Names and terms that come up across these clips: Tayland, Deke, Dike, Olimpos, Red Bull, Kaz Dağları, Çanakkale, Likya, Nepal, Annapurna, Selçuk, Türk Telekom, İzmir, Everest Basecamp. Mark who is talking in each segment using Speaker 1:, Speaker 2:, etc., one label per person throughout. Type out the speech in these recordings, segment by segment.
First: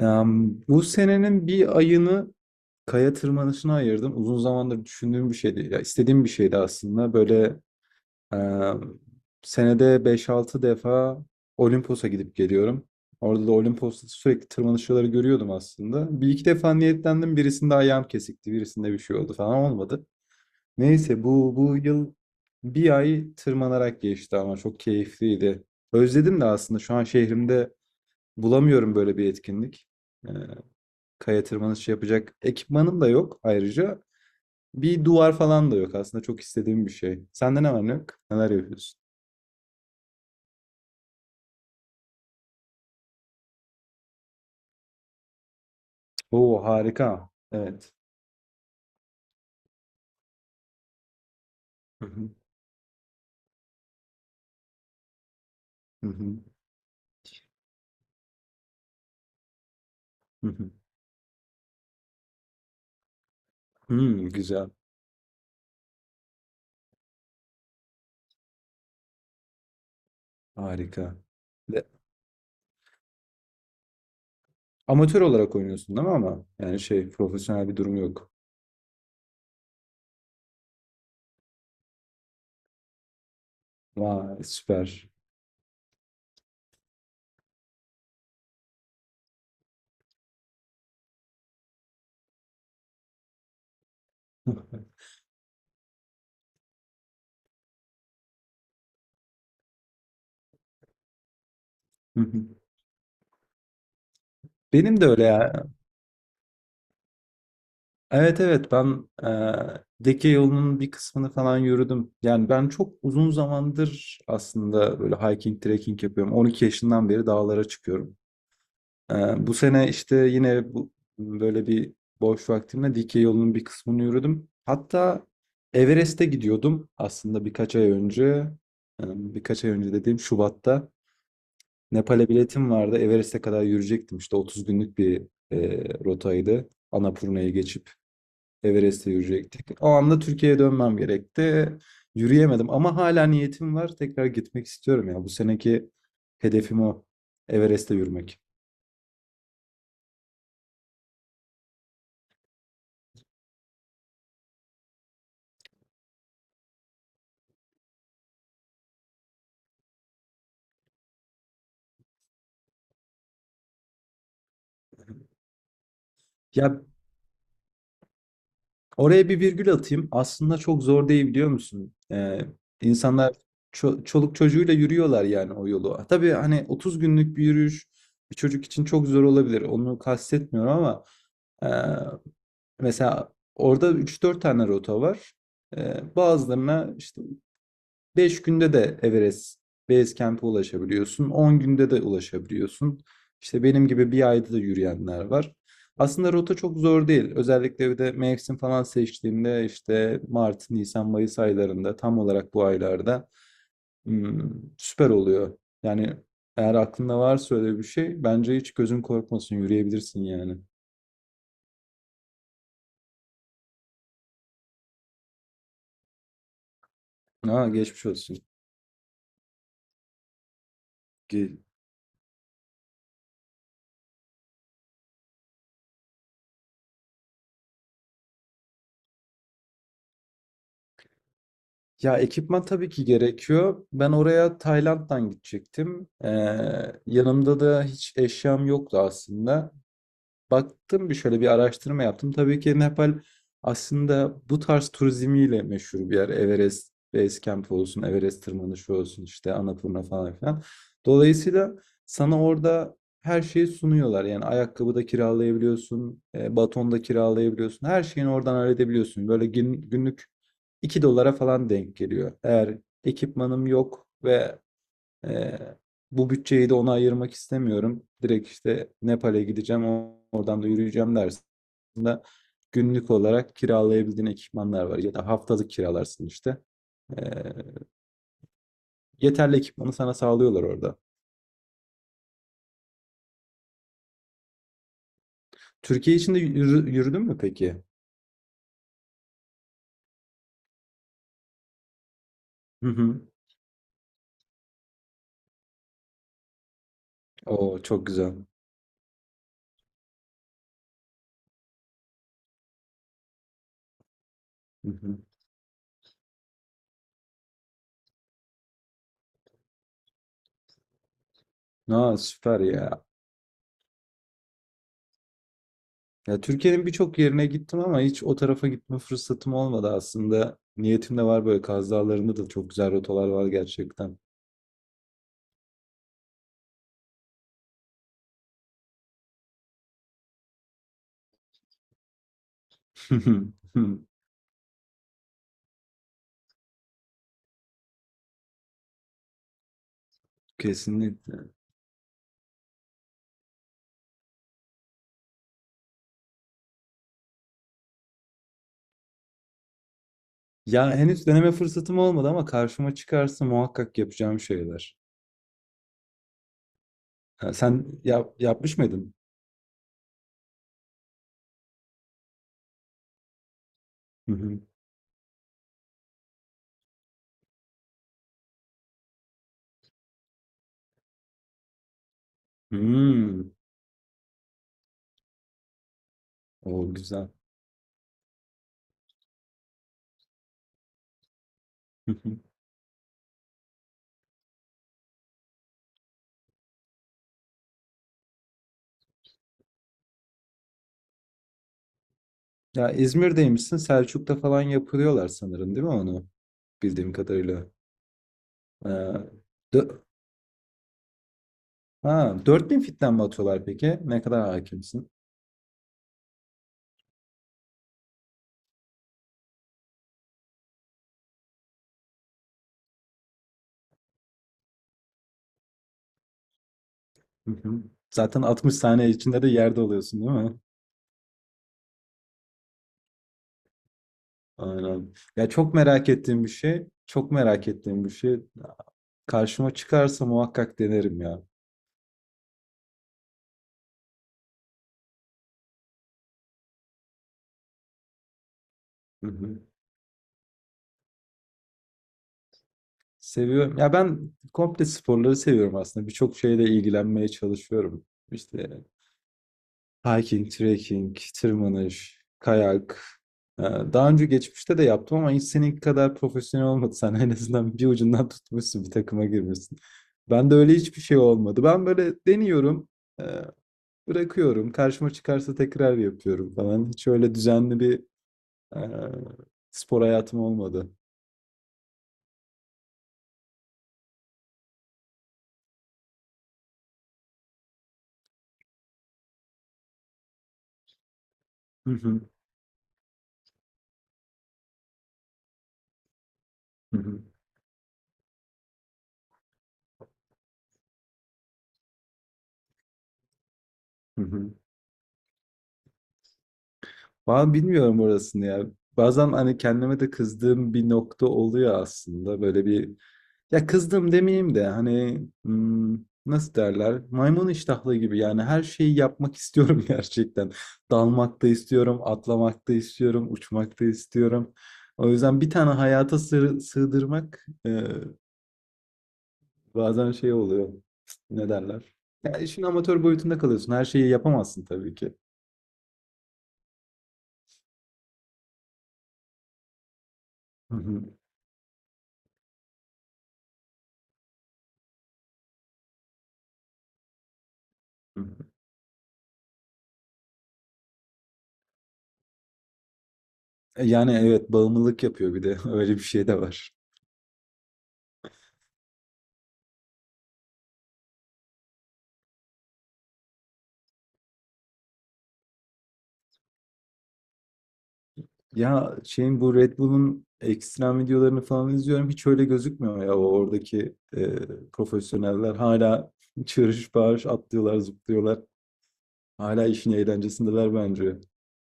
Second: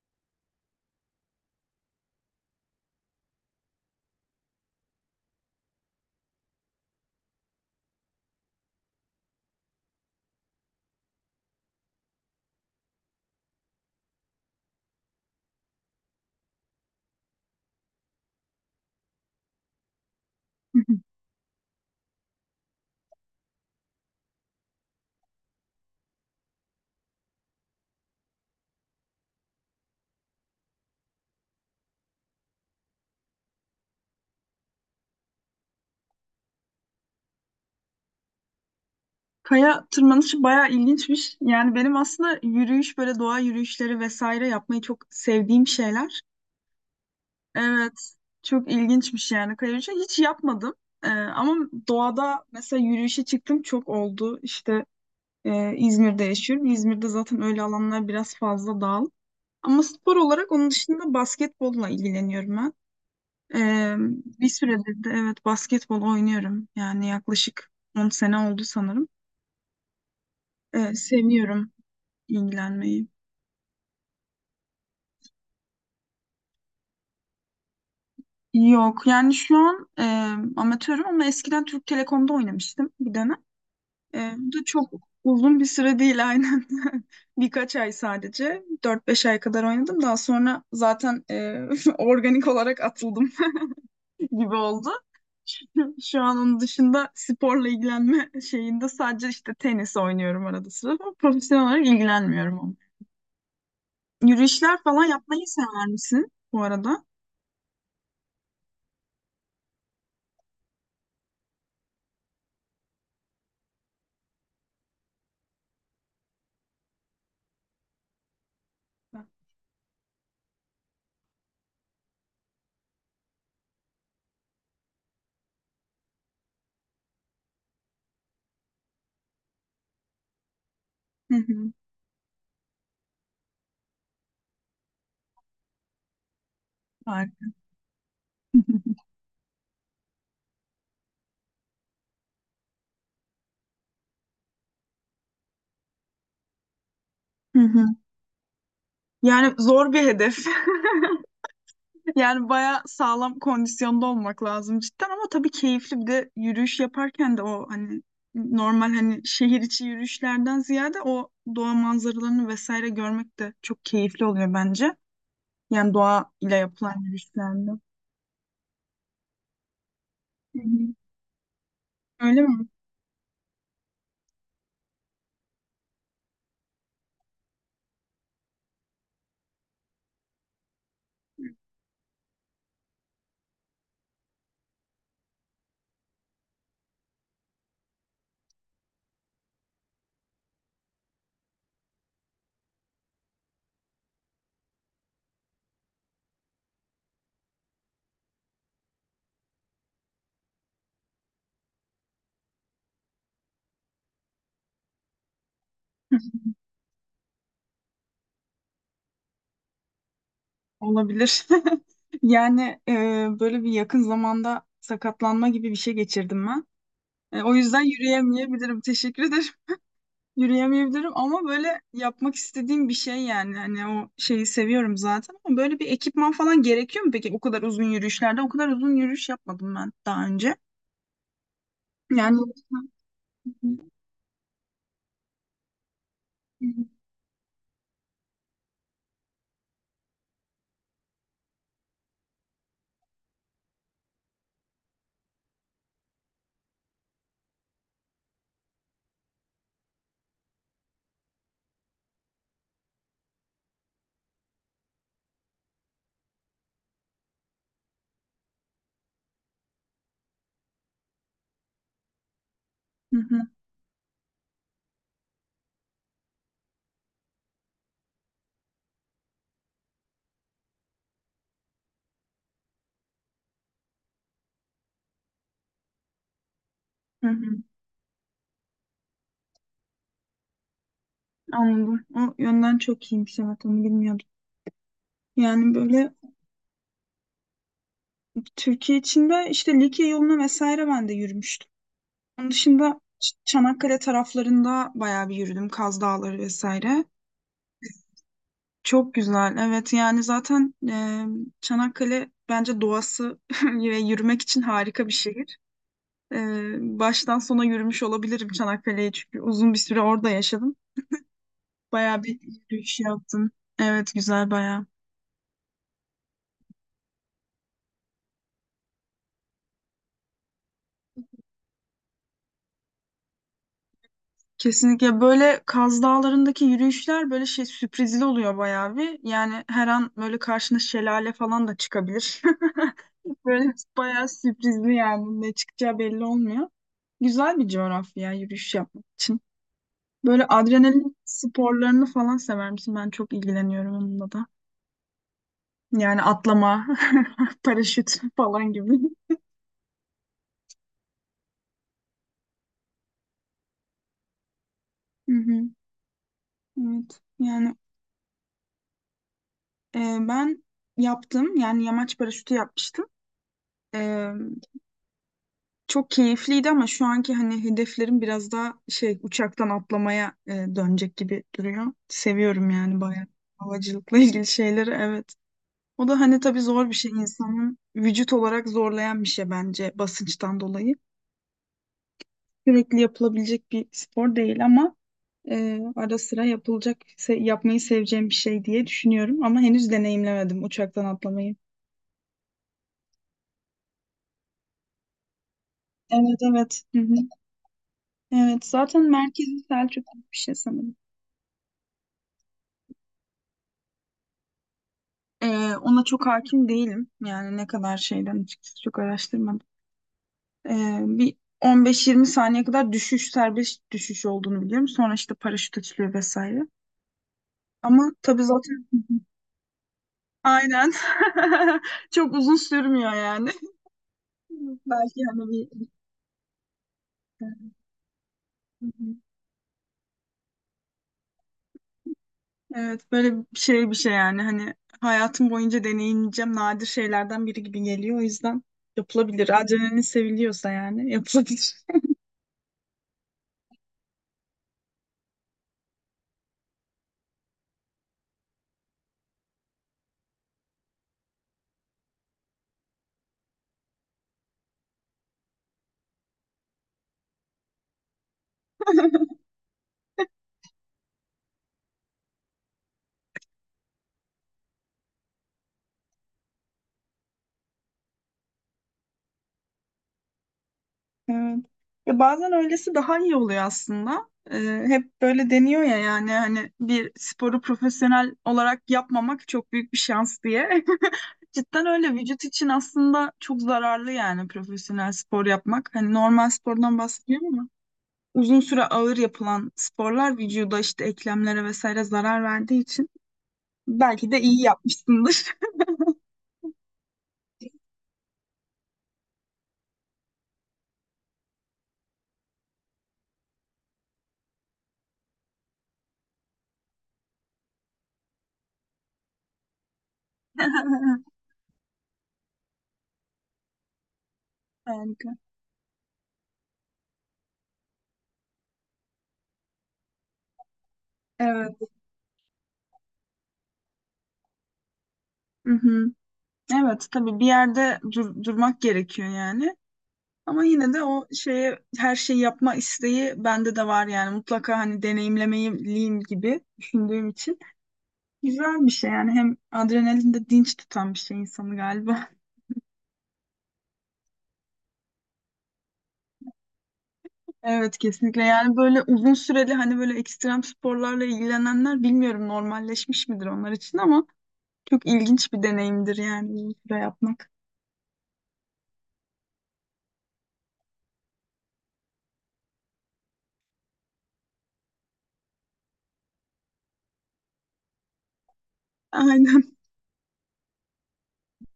Speaker 1: Bu senenin bir ayını kaya tırmanışına ayırdım. Uzun zamandır düşündüğüm bir şeydi. Ya istediğim bir şeydi aslında. Böyle em, senede 5-6 defa Olimpos'a gidip geliyorum. Orada da Olimpos'ta sürekli tırmanışçıları görüyordum aslında. Bir iki defa niyetlendim. Birisinde ayağım kesikti, birisinde bir şey oldu falan olmadı.
Speaker 2: Hı hı.
Speaker 1: Neyse bu yıl bir ay tırmanarak geçti ama çok keyifliydi. Özledim de aslında şu an şehrimde bulamıyorum böyle bir etkinlik, kaya tırmanışı yapacak ekipmanım da yok ayrıca. Bir duvar falan da yok, aslında çok istediğim bir şey. Sende ne var ne yok? Neler yapıyorsun?
Speaker 2: Kaya tırmanışı bayağı ilginçmiş. Yani benim aslında yürüyüş böyle doğa yürüyüşleri vesaire yapmayı çok sevdiğim şeyler.
Speaker 1: Oo, harika.
Speaker 2: Evet,
Speaker 1: Evet.
Speaker 2: çok ilginçmiş yani kaya yürüyüşü. Hiç yapmadım. Ama
Speaker 1: Hı hı,
Speaker 2: doğada mesela yürüyüşe çıktım çok oldu. İşte
Speaker 1: hı
Speaker 2: İzmir'de
Speaker 1: hı,
Speaker 2: yaşıyorum. İzmir'de zaten öyle alanlar biraz fazla dağıl. Ama spor
Speaker 1: hı
Speaker 2: olarak
Speaker 1: hı.
Speaker 2: onun dışında basketbolla ilgileniyorum ben. Ee,
Speaker 1: Hmm,
Speaker 2: bir
Speaker 1: güzel.
Speaker 2: süredir de evet basketbol oynuyorum. Yani yaklaşık 10 sene oldu sanırım.
Speaker 1: Harika.
Speaker 2: Seviyorum
Speaker 1: De-
Speaker 2: ilgilenmeyi.
Speaker 1: amatör olarak oynuyorsun değil mi ama? Yani şey, profesyonel bir durum yok.
Speaker 2: Yok yani şu an amatörüm ama eskiden Türk Telekom'da oynamıştım bir dönem.
Speaker 1: Vay,
Speaker 2: Bu da çok
Speaker 1: süper.
Speaker 2: uzun bir süre değil aynen. Birkaç ay sadece. 4-5 ay kadar oynadım. Daha sonra zaten organik olarak atıldım gibi oldu. Şu an onun dışında sporla ilgilenme şeyinde sadece işte tenis oynuyorum arada sırada. Profesyonel olarak
Speaker 1: Hı hı.
Speaker 2: ilgilenmiyorum ama. Yürüyüşler
Speaker 1: Benim
Speaker 2: falan
Speaker 1: de öyle
Speaker 2: yapmayı
Speaker 1: ya.
Speaker 2: sever misin bu arada?
Speaker 1: Evet evet ben Deke yolunun bir kısmını falan yürüdüm. Yani ben çok uzun zamandır aslında böyle hiking, trekking yapıyorum. 12 yaşından beri dağlara çıkıyorum. Bu sene işte yine bu, böyle bir boş vaktimle Dike yolunun bir kısmını yürüdüm. Hatta Everest'e gidiyordum aslında birkaç ay önce. Birkaç ay önce dediğim Şubat'ta.
Speaker 2: Hı hı.
Speaker 1: Nepal'e biletim vardı. Everest'e kadar yürüyecektim. İşte 30 günlük bir rotaydı.
Speaker 2: Harika.
Speaker 1: Annapurna'yı geçip Everest'e yürüyecektik. O anda Türkiye'ye dönmem gerekti. Yürüyemedim ama hala niyetim var. Tekrar gitmek istiyorum ya. Bu seneki hedefim o: Everest'e yürümek.
Speaker 2: Yani zor bir hedef. Yani bayağı sağlam kondisyonda olmak lazım cidden ama tabii keyifli bir de yürüyüş yaparken de o hani normal hani şehir içi yürüyüşlerden ziyade o doğa manzaralarını vesaire görmek de çok keyifli oluyor bence. Yani doğa ile
Speaker 1: Ya,
Speaker 2: yapılan yürüyüşlerde.
Speaker 1: oraya bir virgül atayım. Aslında
Speaker 2: Hı
Speaker 1: çok
Speaker 2: hı.
Speaker 1: zor değil, biliyor musun?
Speaker 2: Öyle mi?
Speaker 1: İnsanlar çoluk çocuğuyla yürüyorlar yani o yolu. Ha, tabii hani 30 günlük bir yürüyüş bir çocuk için çok zor olabilir. Onu kastetmiyorum ama e, mesela orada üç dört tane rota var. Bazılarına işte 5 günde de Everest Basecamp'e ulaşabiliyorsun. 10 günde de ulaşabiliyorsun. İşte benim gibi bir ayda da yürüyenler var. Aslında rota çok zor değil. Özellikle bir de mevsim falan seçtiğinde, işte Mart, Nisan, Mayıs aylarında, tam olarak bu aylarda hmm, süper oluyor. Yani eğer aklında varsa öyle bir şey, bence hiç gözün korkmasın, yürüyebilirsin yani.
Speaker 2: Olabilir. Yani böyle bir yakın zamanda sakatlanma gibi bir şey geçirdim ben. O
Speaker 1: Ha,
Speaker 2: yüzden
Speaker 1: geçmiş olsun.
Speaker 2: yürüyemeyebilirim. Teşekkür ederim. Yürüyemeyebilirim ama
Speaker 1: Ge-
Speaker 2: böyle yapmak istediğim bir şey yani. Hani o şeyi seviyorum zaten ama böyle bir ekipman falan gerekiyor mu peki o kadar uzun yürüyüşlerde? O kadar uzun yürüyüş yapmadım ben daha önce.
Speaker 1: Ya,
Speaker 2: Yani.
Speaker 1: ekipman tabii ki gerekiyor. Ben oraya Tayland'dan gidecektim. Yanımda da hiç eşyam yoktu aslında, baktım, bir şöyle bir araştırma yaptım. Tabii ki Nepal aslında bu tarz turizmiyle meşhur bir yer. Everest Base Camp olsun, Everest tırmanışı olsun, işte Annapurna falan filan. Dolayısıyla sana orada her şeyi sunuyorlar. Yani ayakkabı da kiralayabiliyorsun, baton da kiralayabiliyorsun. Her şeyini oradan halledebiliyorsun. Böyle günlük 2 dolara falan denk geliyor. Eğer
Speaker 2: Hı hı,
Speaker 1: ekipmanım yok ve ee, bu bütçeyi de ona ayırmak istemiyorum, direkt işte Nepal'e gideceğim, oradan da yürüyeceğim dersin. Aslında günlük olarak kiralayabildiğin ekipmanlar var, ya da haftalık kiralarsın işte.
Speaker 2: hı hı.
Speaker 1: Ee, yeterli ekipmanı sana sağlıyorlar orada.
Speaker 2: Anladım. O yönden çok iyiymiş, evet, onu bilmiyordum. Yani böyle
Speaker 1: Türkiye içinde yürüdün mü peki?
Speaker 2: Türkiye içinde işte Likya yoluna vesaire ben de yürümüştüm. Onun
Speaker 1: Hı
Speaker 2: dışında
Speaker 1: hı.
Speaker 2: Çanakkale taraflarında bayağı bir yürüdüm. Kaz Dağları vesaire.
Speaker 1: Oo, çok güzel.
Speaker 2: Çok güzel. Evet yani zaten Çanakkale bence doğası ve yürümek için
Speaker 1: Hı
Speaker 2: harika bir
Speaker 1: hı.
Speaker 2: şehir. E, baştan sona yürümüş olabilirim Çanakkale'yi çünkü uzun bir süre orada yaşadım.
Speaker 1: Aa,
Speaker 2: Bayağı bir
Speaker 1: süper
Speaker 2: yürüyüş
Speaker 1: ya.
Speaker 2: yaptım. Evet, güzel bayağı.
Speaker 1: Ya, Türkiye'nin birçok yerine gittim ama hiç o tarafa gitme fırsatım olmadı aslında. Niyetim de var, böyle Kaz Dağları'nda da çok güzel rotalar var gerçekten.
Speaker 2: Kesinlikle böyle Kaz Dağları'ndaki yürüyüşler böyle şey sürprizli oluyor bayağı bir. Yani her an böyle karşına şelale falan da çıkabilir. Böyle bayağı sürprizli yani ne çıkacağı belli olmuyor. Güzel bir coğrafya yürüyüş yapmak için. Böyle adrenalin
Speaker 1: Kesinlikle.
Speaker 2: sporlarını falan sever misin? Ben çok ilgileniyorum onunla da. Yani atlama, paraşüt falan gibi.
Speaker 1: Ya henüz deneme fırsatım olmadı ama karşıma çıkarsa muhakkak yapacağım şeyler.
Speaker 2: Hı hı, evet.
Speaker 1: Ha,
Speaker 2: Yani
Speaker 1: sen yap, yapmış mıydın?
Speaker 2: e, ben yaptım. Yani yamaç paraşütü yapmıştım. E,
Speaker 1: Hı hı.
Speaker 2: çok keyifliydi ama şu anki hani hedeflerim biraz daha şey uçaktan atlamaya dönecek gibi duruyor. Seviyorum yani bayağı
Speaker 1: Hmm,
Speaker 2: havacılıkla ilgili şeyleri. Evet. O da hani tabii
Speaker 1: o
Speaker 2: zor bir şey
Speaker 1: güzel.
Speaker 2: insanın vücut olarak zorlayan bir şey bence basınçtan dolayı.
Speaker 1: Hı hı.
Speaker 2: Sürekli yapılabilecek bir spor değil ama ara sıra yapılacak, yapmayı seveceğim bir şey diye düşünüyorum ama henüz deneyimlemedim uçaktan atlamayı.
Speaker 1: Ya, İzmir'deymişsin. Selçuk'ta falan yapıyorlar sanırım, değil mi onu?
Speaker 2: Evet evet. Hı
Speaker 1: Bildiğim
Speaker 2: hı.
Speaker 1: kadarıyla.
Speaker 2: Evet
Speaker 1: Ee,
Speaker 2: zaten merkezi
Speaker 1: dö-
Speaker 2: Selçuk gibi bir şey sanırım.
Speaker 1: ha, 4.000 fitten mi atıyorlar peki? Ne kadar hakimsin?
Speaker 2: Ee, ona çok hakim değilim. Yani ne kadar şeyden açıkçası çok araştırmadım. Bir 15-20 saniye kadar düşüş serbest düşüş olduğunu biliyorum. Sonra işte paraşüt açılıyor vesaire.
Speaker 1: Hı hı.
Speaker 2: Ama tabii
Speaker 1: Zaten 60
Speaker 2: zaten
Speaker 1: saniye içinde de yerde oluyorsun, değil mi?
Speaker 2: aynen çok uzun sürmüyor yani.
Speaker 1: Aynen.
Speaker 2: Belki
Speaker 1: Ya,
Speaker 2: hani bir...
Speaker 1: çok merak ettiğim bir şey. Çok
Speaker 2: Hı
Speaker 1: merak ettiğim bir şey.
Speaker 2: hı.
Speaker 1: Karşıma çıkarsa muhakkak denerim ya.
Speaker 2: Evet böyle bir şey bir şey yani hani hayatım boyunca deneyimleyeceğim nadir şeylerden biri gibi geliyor. O yüzden
Speaker 1: Hı
Speaker 2: yapılabilir.
Speaker 1: hı.
Speaker 2: Adrenalin seviliyorsa yani yapılabilir.
Speaker 1: Seviyorum. Ya ben komple sporları seviyorum aslında. Birçok şeyle ilgilenmeye çalışıyorum. İşte hiking, trekking, tırmanış, kayak. Daha önce geçmişte de yaptım ama hiç seninki kadar profesyonel olmadı. Sen en azından bir ucundan tutmuşsun, bir takıma girmişsin. Ben de öyle, hiçbir şey olmadı. Ben böyle deniyorum, e, bırakıyorum. Karşıma çıkarsa tekrar yapıyorum falan. Hiç öyle düzenli bir e, spor hayatım olmadı.
Speaker 2: Evet. Ya bazen öylesi daha iyi oluyor aslında. Hep böyle deniyor ya yani hani bir sporu profesyonel olarak yapmamak çok büyük bir şans diye. Cidden öyle vücut için aslında çok zararlı yani profesyonel spor yapmak. Hani normal
Speaker 1: Hı
Speaker 2: spordan
Speaker 1: hı.
Speaker 2: bahsediyorum ama uzun süre ağır yapılan sporlar vücuda işte eklemlere vesaire zarar verdiği için
Speaker 1: Hı
Speaker 2: belki de
Speaker 1: hı.
Speaker 2: iyi yapmışsındır.
Speaker 1: Ben bilmiyorum orasını ya. Bazen hani kendime de kızdığım bir nokta oluyor aslında. Böyle bir, ya kızdım demeyeyim de hani, nasıl derler? Maymun iştahlı gibi, yani her şeyi yapmak istiyorum gerçekten. Dalmak da istiyorum, atlamak da istiyorum, uçmak da istiyorum. O
Speaker 2: Harika.
Speaker 1: yüzden bir tane hayata sığdırmak, bazen şey oluyor. Ne
Speaker 2: Evet.
Speaker 1: derler? Ya işin amatör boyutunda kalıyorsun. Her şeyi yapamazsın tabii ki.
Speaker 2: Hı hı. Evet tabii bir yerde durmak gerekiyor yani. Ama
Speaker 1: Hı
Speaker 2: yine de
Speaker 1: hı.
Speaker 2: o şeye her şeyi yapma isteği bende de var yani mutlaka hani deneyimlemeliyim gibi düşündüğüm için.
Speaker 1: Hı.
Speaker 2: Güzel bir şey yani hem adrenalin de dinç tutan bir şey insanı galiba.
Speaker 1: Yani evet, bağımlılık yapıyor bir de. Öyle bir şey de var.
Speaker 2: Evet kesinlikle yani böyle uzun süreli hani böyle ekstrem sporlarla ilgilenenler bilmiyorum normalleşmiş midir onlar için ama çok ilginç bir deneyimdir yani uzun süre yapmak.
Speaker 1: Ya, şeyin, bu Red Bull'un ekstrem videolarını falan izliyorum. Hiç öyle gözükmüyor ya, o oradaki profesyoneller. Hala çığırış bağırış atlıyorlar, zıplıyorlar. Hala
Speaker 2: Aynen.
Speaker 1: işin eğlencesindeler bence.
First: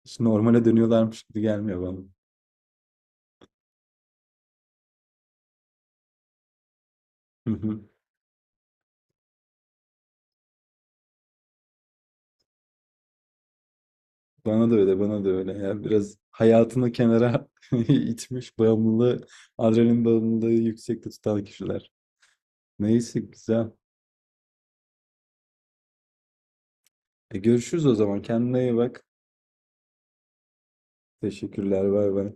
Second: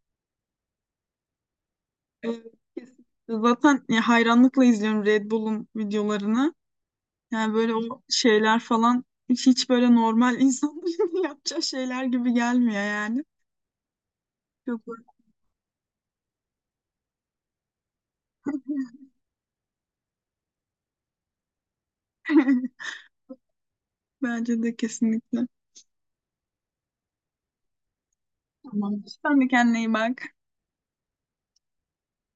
Speaker 1: Hiç normale dönüyorlarmış gibi gelmiyor bana.
Speaker 2: Evet, kesinlikle. Zaten ya hayranlıkla izliyorum Red Bull'un videolarını.
Speaker 1: Hı
Speaker 2: Yani böyle
Speaker 1: hı.
Speaker 2: o şeyler falan hiç, hiç böyle normal insanların yapacağı şeyler gibi gelmiyor yani.
Speaker 1: Bana da
Speaker 2: Çok.
Speaker 1: öyle, bana da öyle. Ya biraz hayatını kenara itmiş, bağımlılığı, adrenalin bağımlılığı yüksekte tutan kişiler. Neyse, güzel.
Speaker 2: Bence de kesinlikle.
Speaker 1: Görüşürüz o zaman. Kendine iyi
Speaker 2: Tamam.
Speaker 1: bak.
Speaker 2: Sen de kendine iyi bak.
Speaker 1: Teşekkürler. Bay bay.